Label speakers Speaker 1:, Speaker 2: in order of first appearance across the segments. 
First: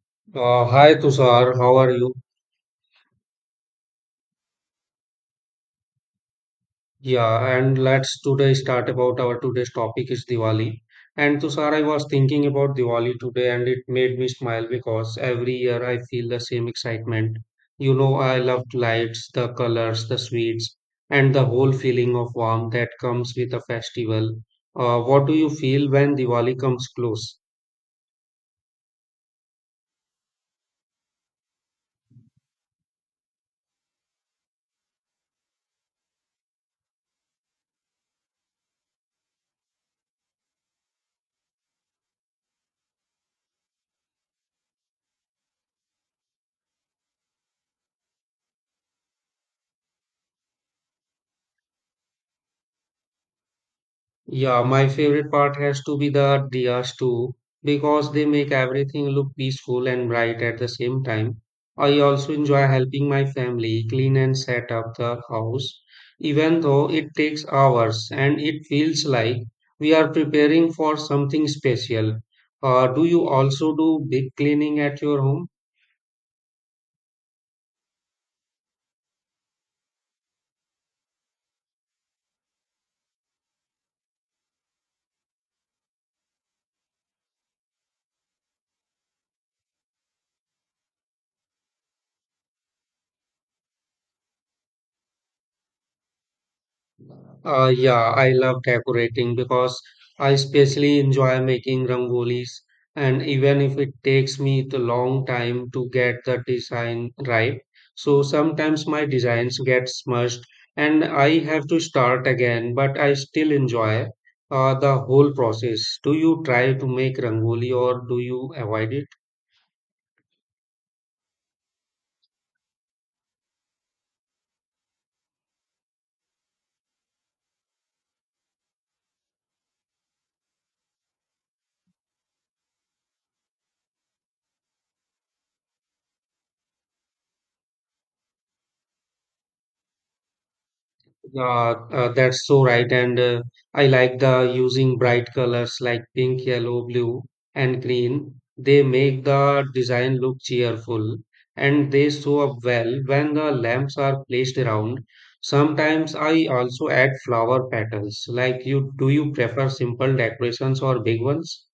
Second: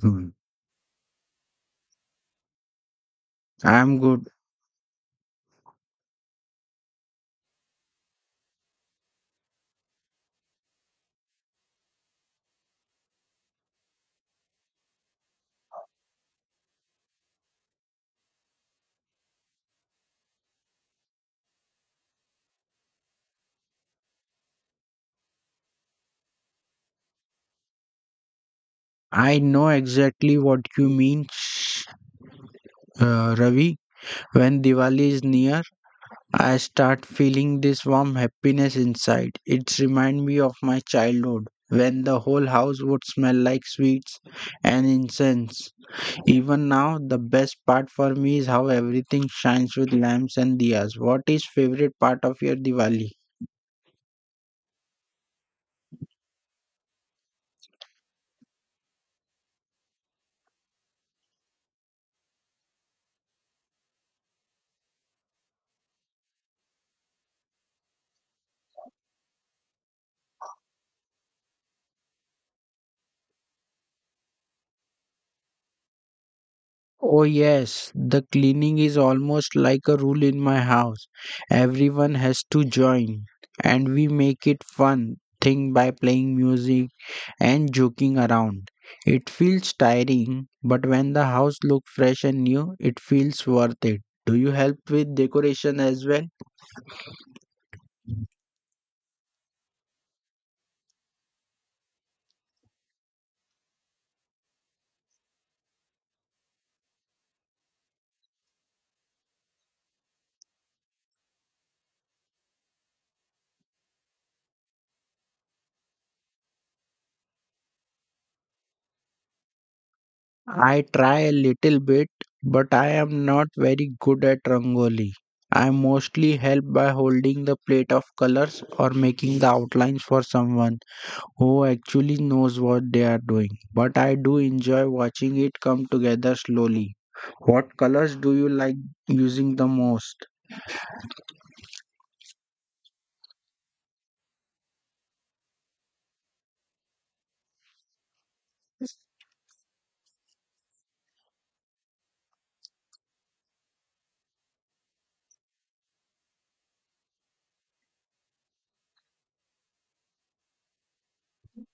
Speaker 1: Hmm.
Speaker 2: Hi Tushar, how are you?
Speaker 1: I'm good.
Speaker 2: Yeah, and let's today start about our today's topic is Diwali. And Tushar, I was thinking about Diwali today and it made me smile because every year I feel the same excitement. You know, I loved lights, the colors, the sweets, and the whole feeling of warmth that comes with a festival. What do you feel when Diwali comes close?
Speaker 1: I know exactly what you mean, Ravi. When Diwali is near, I start feeling this warm happiness inside. It reminds me of my childhood when the whole house would smell like sweets and incense. Even now, the best part for me is how everything shines with lamps and diyas. What is favorite part of your Diwali?
Speaker 2: Yeah, my favorite part has to be the diyas too, because they make everything look peaceful and bright at the same time. I also enjoy helping my family clean and set up the house, even though it takes hours and it feels like we are preparing for something special. Do you also do big cleaning at your home?
Speaker 1: Oh, yes, the cleaning is almost like a rule in my house. Everyone has to join, and we make it fun thing by playing music and joking around. It feels tiring, but when the house looks fresh and new, it feels worth it. Do you help with decoration as well?
Speaker 2: Yeah, I love decorating because I especially enjoy making rangolis, and even if it takes me the long time to get the design right, so sometimes my designs get smudged and I have to start again, but I still enjoy the whole process. Do you try to make rangoli or do you avoid it?
Speaker 1: I try a little bit, but I am not very good at rangoli. I mostly help by holding the plate of colors or making the outlines for someone who actually knows what they are doing. But I do enjoy watching it come together slowly. What colors do you like using the most?
Speaker 2: Yeah, that's so right. And I like the using bright colors like pink, yellow, blue, and green. They make the design look cheerful and they show up well when the lamps are placed around. Sometimes I also add flower petals. Like you, do you prefer simple decorations or big ones?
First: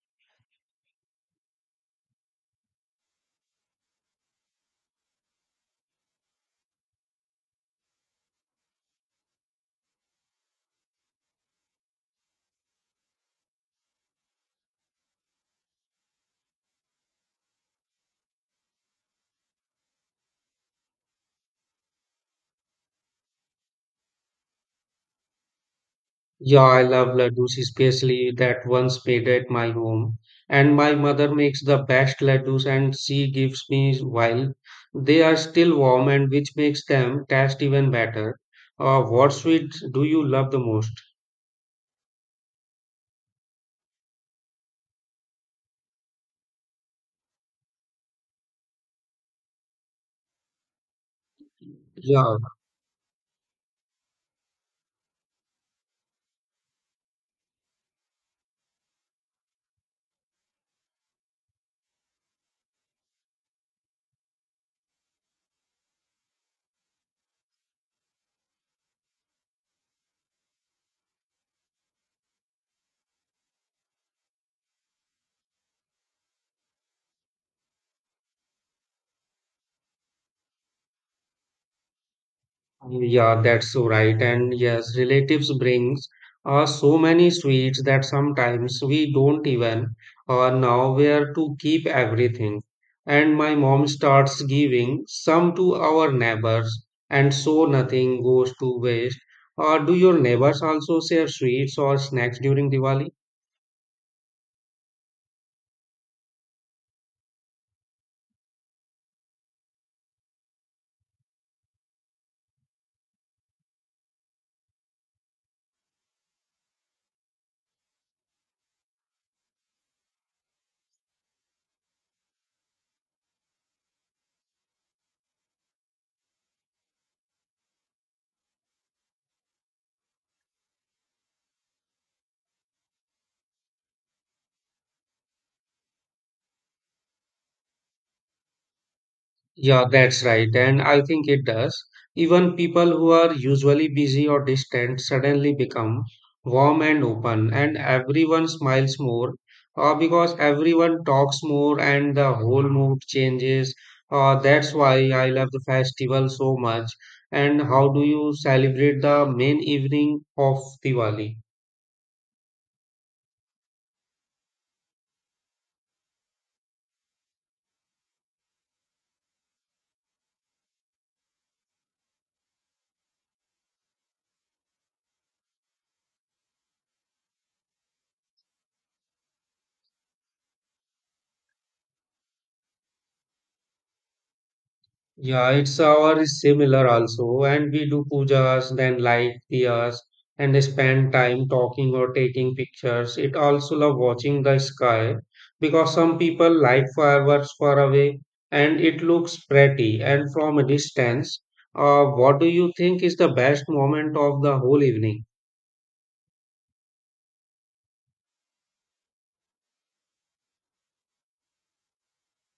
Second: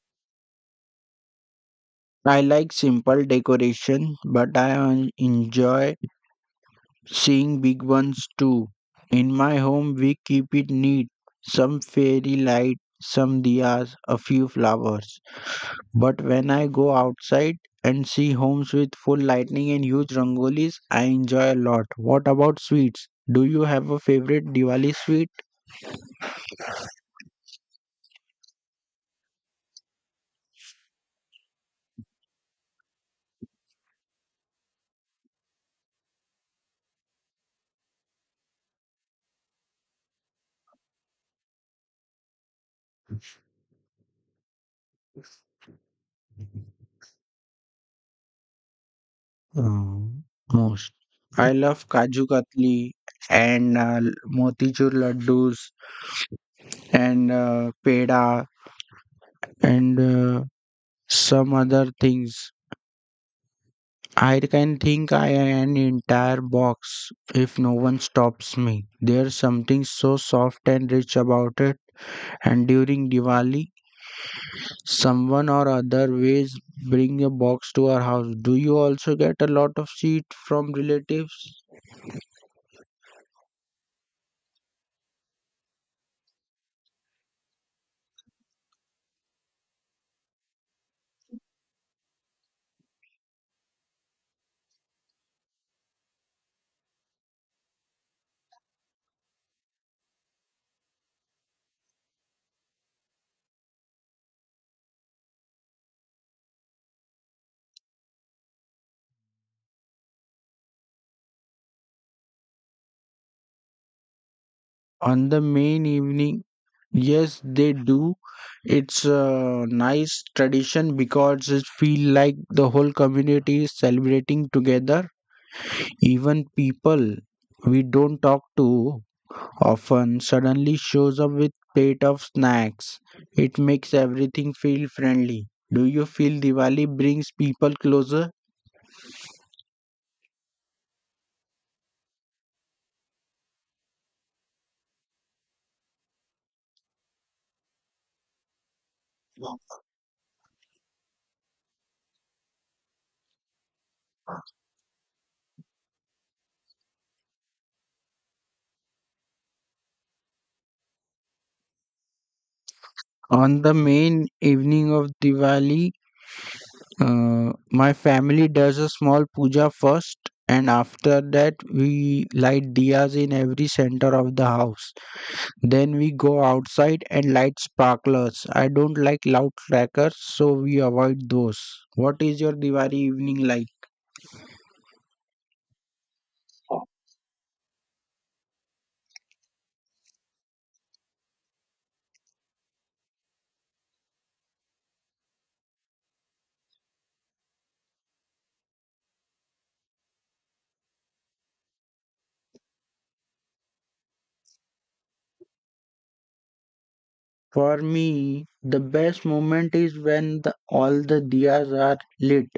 Speaker 1: I like simple decoration, but I enjoy seeing big ones too. In my home, we keep it neat, some fairy light, some diyas, a few flowers. But when I go outside and see homes with full lighting and huge rangolis, I enjoy a lot. What about sweets? Do you have a favorite Diwali sweet?
Speaker 2: Yeah, I love laddus, especially that once made at my home. And my mother makes the best laddus and she gives me while they are still warm and which makes them taste even better. What sweet do you love the most?
Speaker 1: Um, most. I love Kaju
Speaker 2: Yeah,
Speaker 1: Katli and Motichur Laddus and Peda and some other things. I can think I an entire box if no one stops me. There's something so soft and rich about it. And during Diwali, someone or other ways bring a box to our house. Do you also get a lot of seed from relatives
Speaker 2: Yeah, that's so right. And yes, relatives brings so many sweets that sometimes we don't even know where to keep everything. And my mom starts giving some to our neighbors, and so nothing goes to waste. Do your neighbors also share sweets or snacks during Diwali?
Speaker 1: on the main evening? Yes, they do. It's a nice tradition because it feel like the whole community is celebrating together. Even people we don't talk to often suddenly shows up with plate of snacks. It makes everything feel friendly. Do you feel Diwali brings people closer?
Speaker 2: Yeah, that's right. And I think it does. Even people who are usually busy or distant suddenly become warm and open, and everyone smiles more because everyone talks more and the whole mood changes. That's why I love the festival so much. And how do you celebrate the main evening of Diwali?
Speaker 1: On the main evening of Diwali, my family does a small puja first, and after that, we light diyas in every center of the house. Then we go outside and light sparklers. I don't like loud crackers, so we avoid those. What is your Diwali evening like?
Speaker 2: Yeah, it's our is similar also, and we do pujas, then light diyas, and spend time talking or taking pictures. It also love watching the sky because some people like fireworks far away, and it looks pretty and from a distance. What do you think is the best moment of the whole evening?
Speaker 1: For me, the best moment is when all the diyas are lit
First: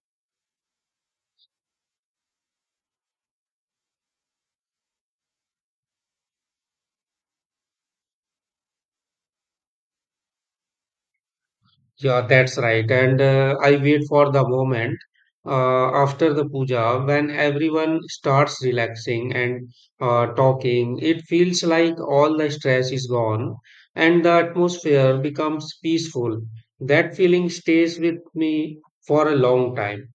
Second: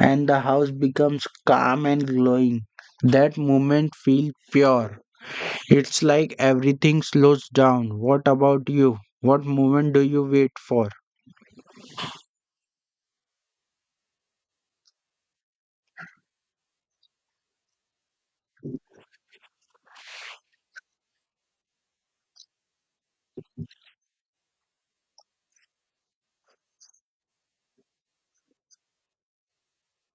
Speaker 1: and the house becomes calm and glowing. That moment feels pure. It's like everything slows down. What about you? What moment do you wait for?
Speaker 2: Yeah, that's right. And I wait for the moment after the puja when everyone starts relaxing and talking. It feels like all the stress is gone and the atmosphere becomes peaceful. That feeling stays with me for a long time.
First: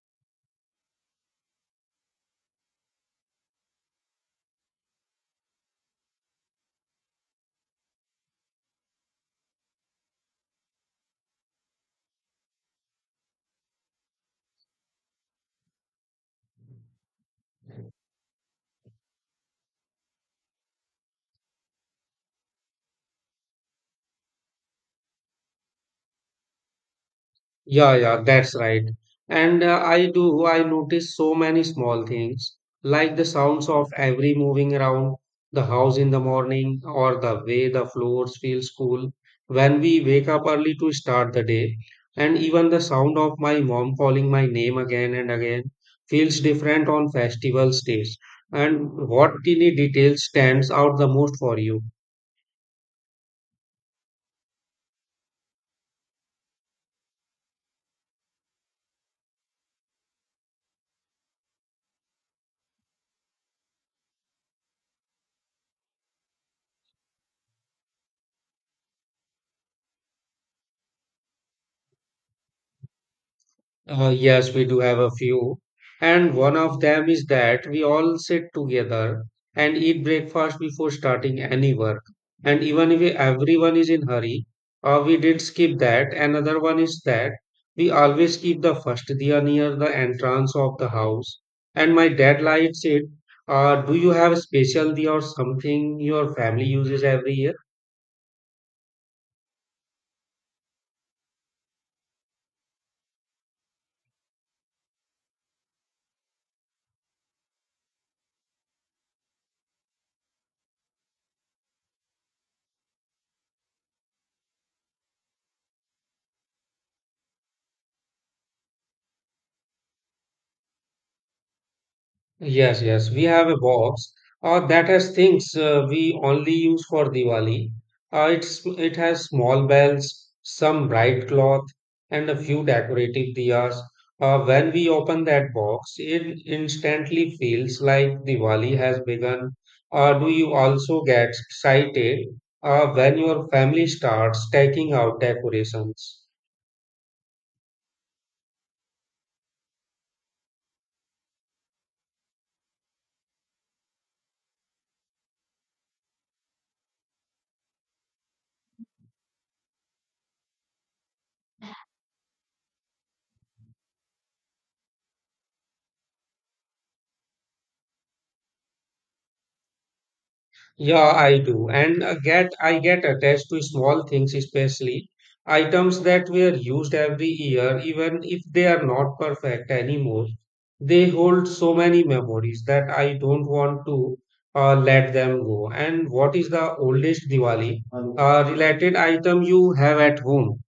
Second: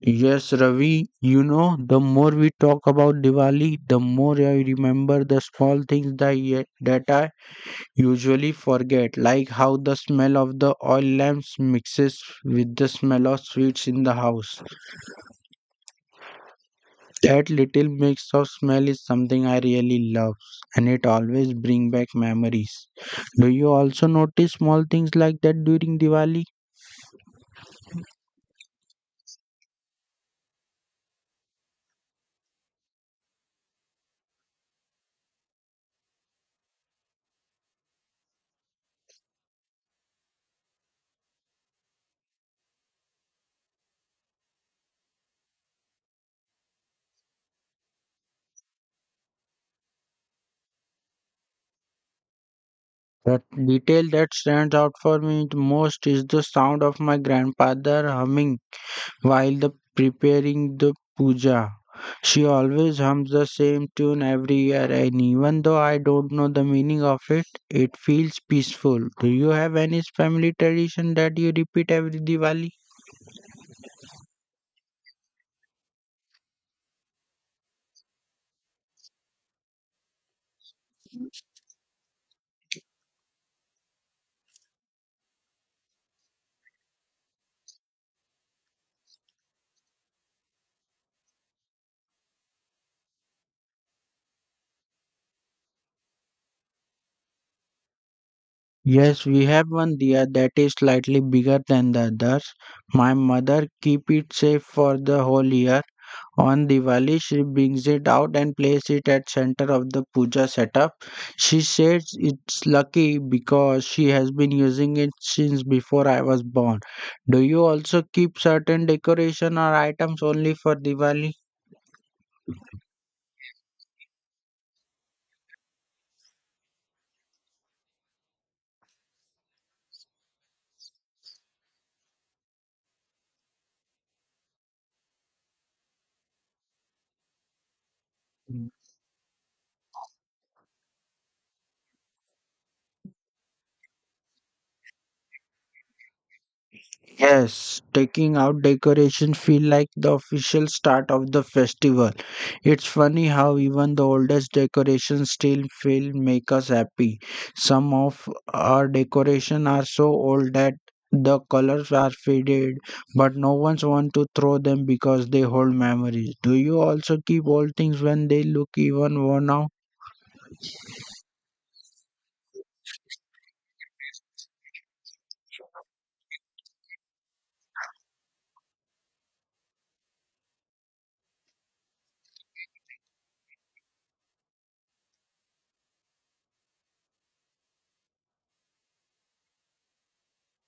Speaker 1: Yes, Ravi, you know, the more we talk about Diwali, the more I remember the small things that I usually forget, like how the smell of the oil lamps mixes with the smell of sweets in the house. That little mix of smell is something I really love, and it always brings back memories. Do you also notice small things like that during Diwali?
Speaker 2: Yeah, that's right. And I do, I notice so many small things, like the sounds of every moving around the house in the morning or the way the floors feel cool when we wake up early to start the day. And even the sound of my mom calling my name again and again feels different on festival days. And what tiny detail stands out the most for you?
Speaker 1: The detail that stands out for me the most is the sound of my grandfather humming while the preparing the puja. She always hums the same tune every year, and even though I don't know the meaning of it, it feels peaceful. Do you have any family tradition that you repeat every Diwali?
Speaker 2: Yes, we do have a few. And one of them is that we all sit together and eat breakfast before starting any work. And even if everyone is in hurry, we did skip that. Another one is that we always keep the first diya near the entrance of the house. And my dad likes it. Do you have a special diya or something your family uses every year?
Speaker 1: Yes, we have one diya that is slightly bigger than the others. My mother keep it safe for the whole year. On Diwali, she brings it out and places it at center of the puja setup. She says it's lucky because she has been using it since before I was born. Do you also keep certain decoration or items only for Diwali?
Speaker 2: Yes, we have a box that has things we only use for Diwali. It has small bells, some bright cloth, and a few decorative diyas. When we open that box, it instantly feels like Diwali has begun. Do you also get excited when your family starts taking out decorations?
Speaker 1: Yes, taking out decoration feel like the official start of the festival. It's funny how even the oldest decorations still feel make us happy. Some of our decoration are so old that the colors are faded, but no one's want to throw them because they hold memories. Do you also keep old things when they look even worn out?
Speaker 2: Yeah, I do. And get I get attached to small things, especially items that were used every year, even if they are not perfect anymore. They hold so many memories that I don't want to let them go. And what is the oldest Diwali related item you have at home?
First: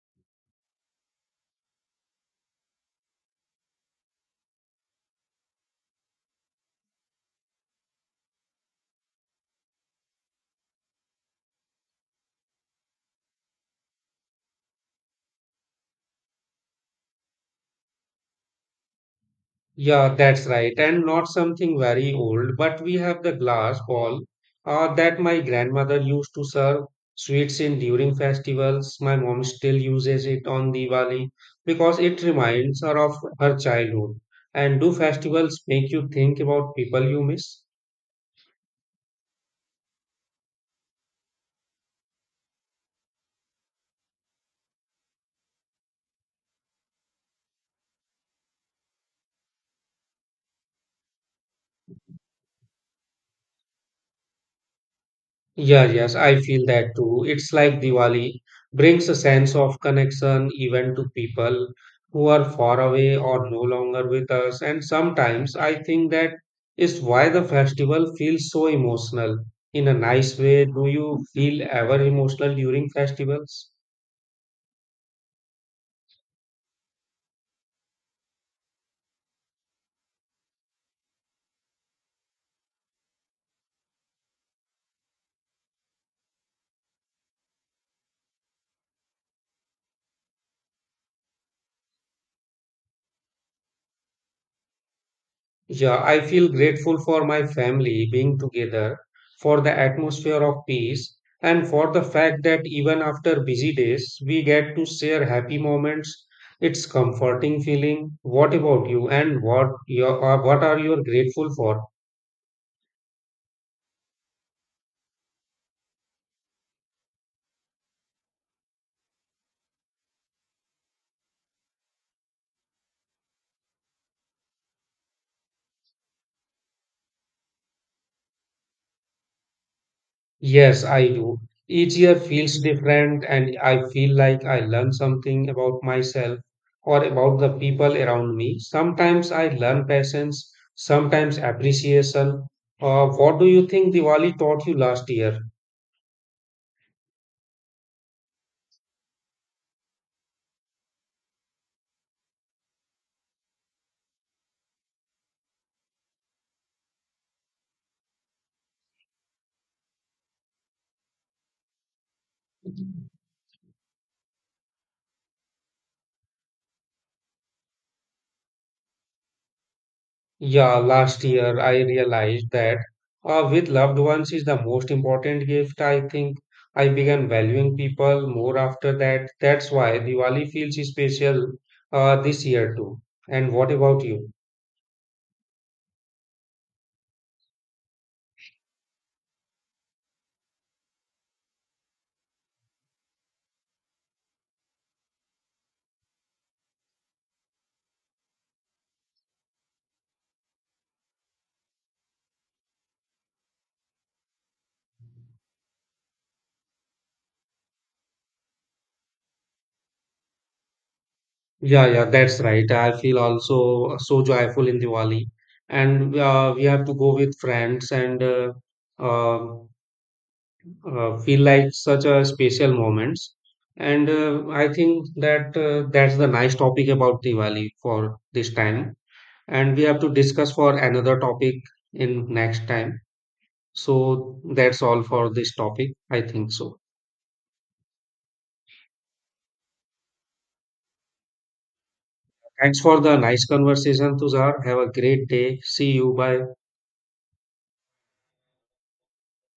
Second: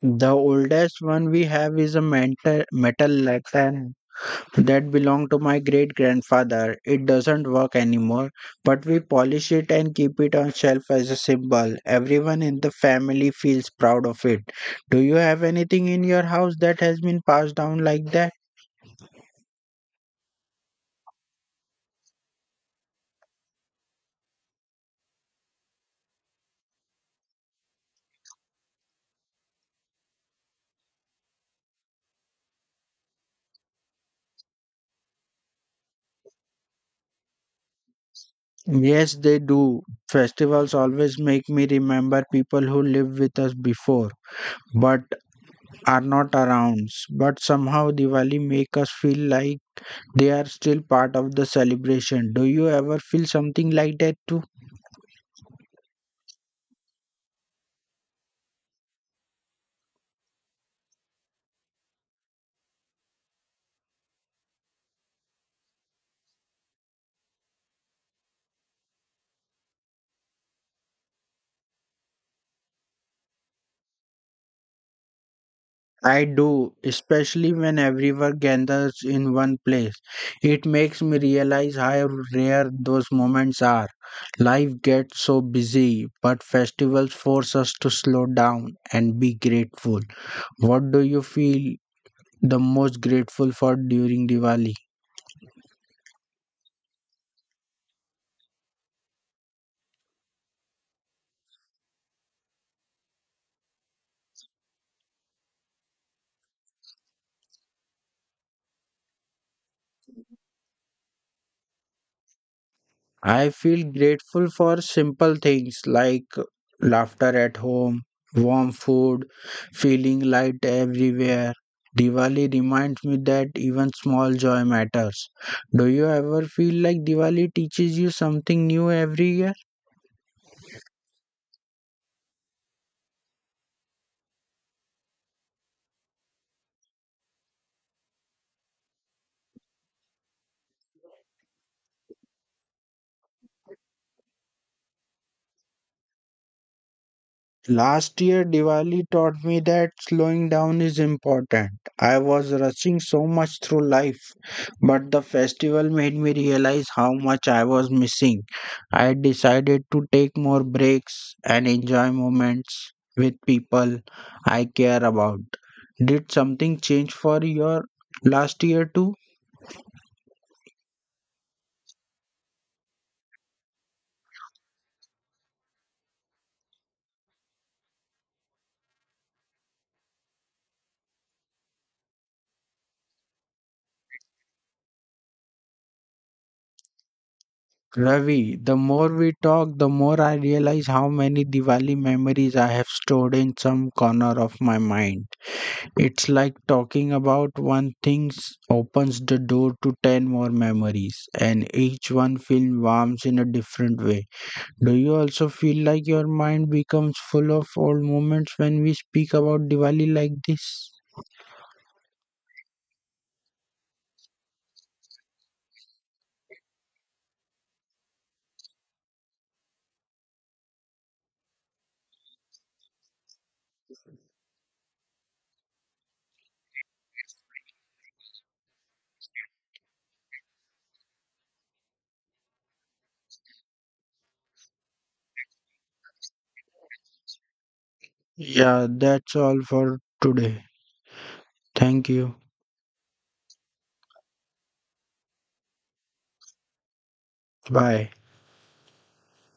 Speaker 1: The oldest one we have is a metal lantern that belonged to my great grandfather. It doesn't work anymore, but we polish it and keep it on shelf as a symbol. Everyone in the family feels proud of it. Do you have anything in your house that has been passed down like that?
Speaker 2: Yeah, that's right. And not something very old, but we have the glass bowl that my grandmother used to serve sweets in during festivals. My mom still uses it on Diwali because it reminds her of her childhood. And do festivals make you think about people you miss?
Speaker 1: Yes, they do. Festivals always make me remember people who lived with us before but are not around. But somehow Diwali make us feel like they are still part of the celebration. Do you ever feel something like that too?
Speaker 2: Yeah, yes, I feel that too. It's like Diwali brings a sense of connection even to people who are far away or no longer with us. And sometimes I think that is why the festival feels so emotional in a nice way. Do you feel ever emotional during festivals?
Speaker 1: I do, especially when everyone gathers in one place. It makes me realize how rare those moments are. Life gets so busy, but festivals force us to slow down and be grateful. What do you feel the most grateful for during Diwali?
Speaker 2: Yeah, I feel grateful for my family being together, for the atmosphere of peace, and for the fact that even after busy days, we get to share happy moments. It's comforting feeling. What about you? And what your, what are you grateful for?
Speaker 1: I feel grateful for simple things like laughter at home, warm food, feeling light everywhere. Diwali reminds me that even small joy matters. Do you ever feel like Diwali teaches you something new every year?
Speaker 2: Yes, I do. Each year feels different, and I feel like I learn something about myself or about the people around me. Sometimes I learn patience, sometimes appreciation. What do you think Diwali taught you last year?
Speaker 1: Last year, Diwali taught me that slowing down is important. I was rushing so much through life, but the festival made me realize how much I was missing. I decided to take more breaks and enjoy moments with people I care about. Did something change for your last year too?
Speaker 2: Yeah, last year I realized that with loved ones is the most important gift. I think I began valuing people more after that. That's why Diwali feels special this year too. And what about you?
Speaker 1: Ravi, the more we talk, the more I realize how many Diwali memories I have stored in some corner of my mind. It's like talking about opens the door to 10 more memories, and each one feels warm in a different way. Do you also feel like your mind becomes full of old moments when we speak about Diwali like this?
Speaker 2: Yeah, that's right. I feel also so joyful in Diwali, and we have to go with friends and uh, feel like such a special moments. And I think that that's the nice topic about Diwali for this time. And we have to discuss for another topic in next time. So that's all for this topic. I think so.
Speaker 1: Yeah, that's all for today. Thank you.
Speaker 2: Thanks for the nice conversation, Tuzar. Have a great day. See you. Bye.
Speaker 1: Bye.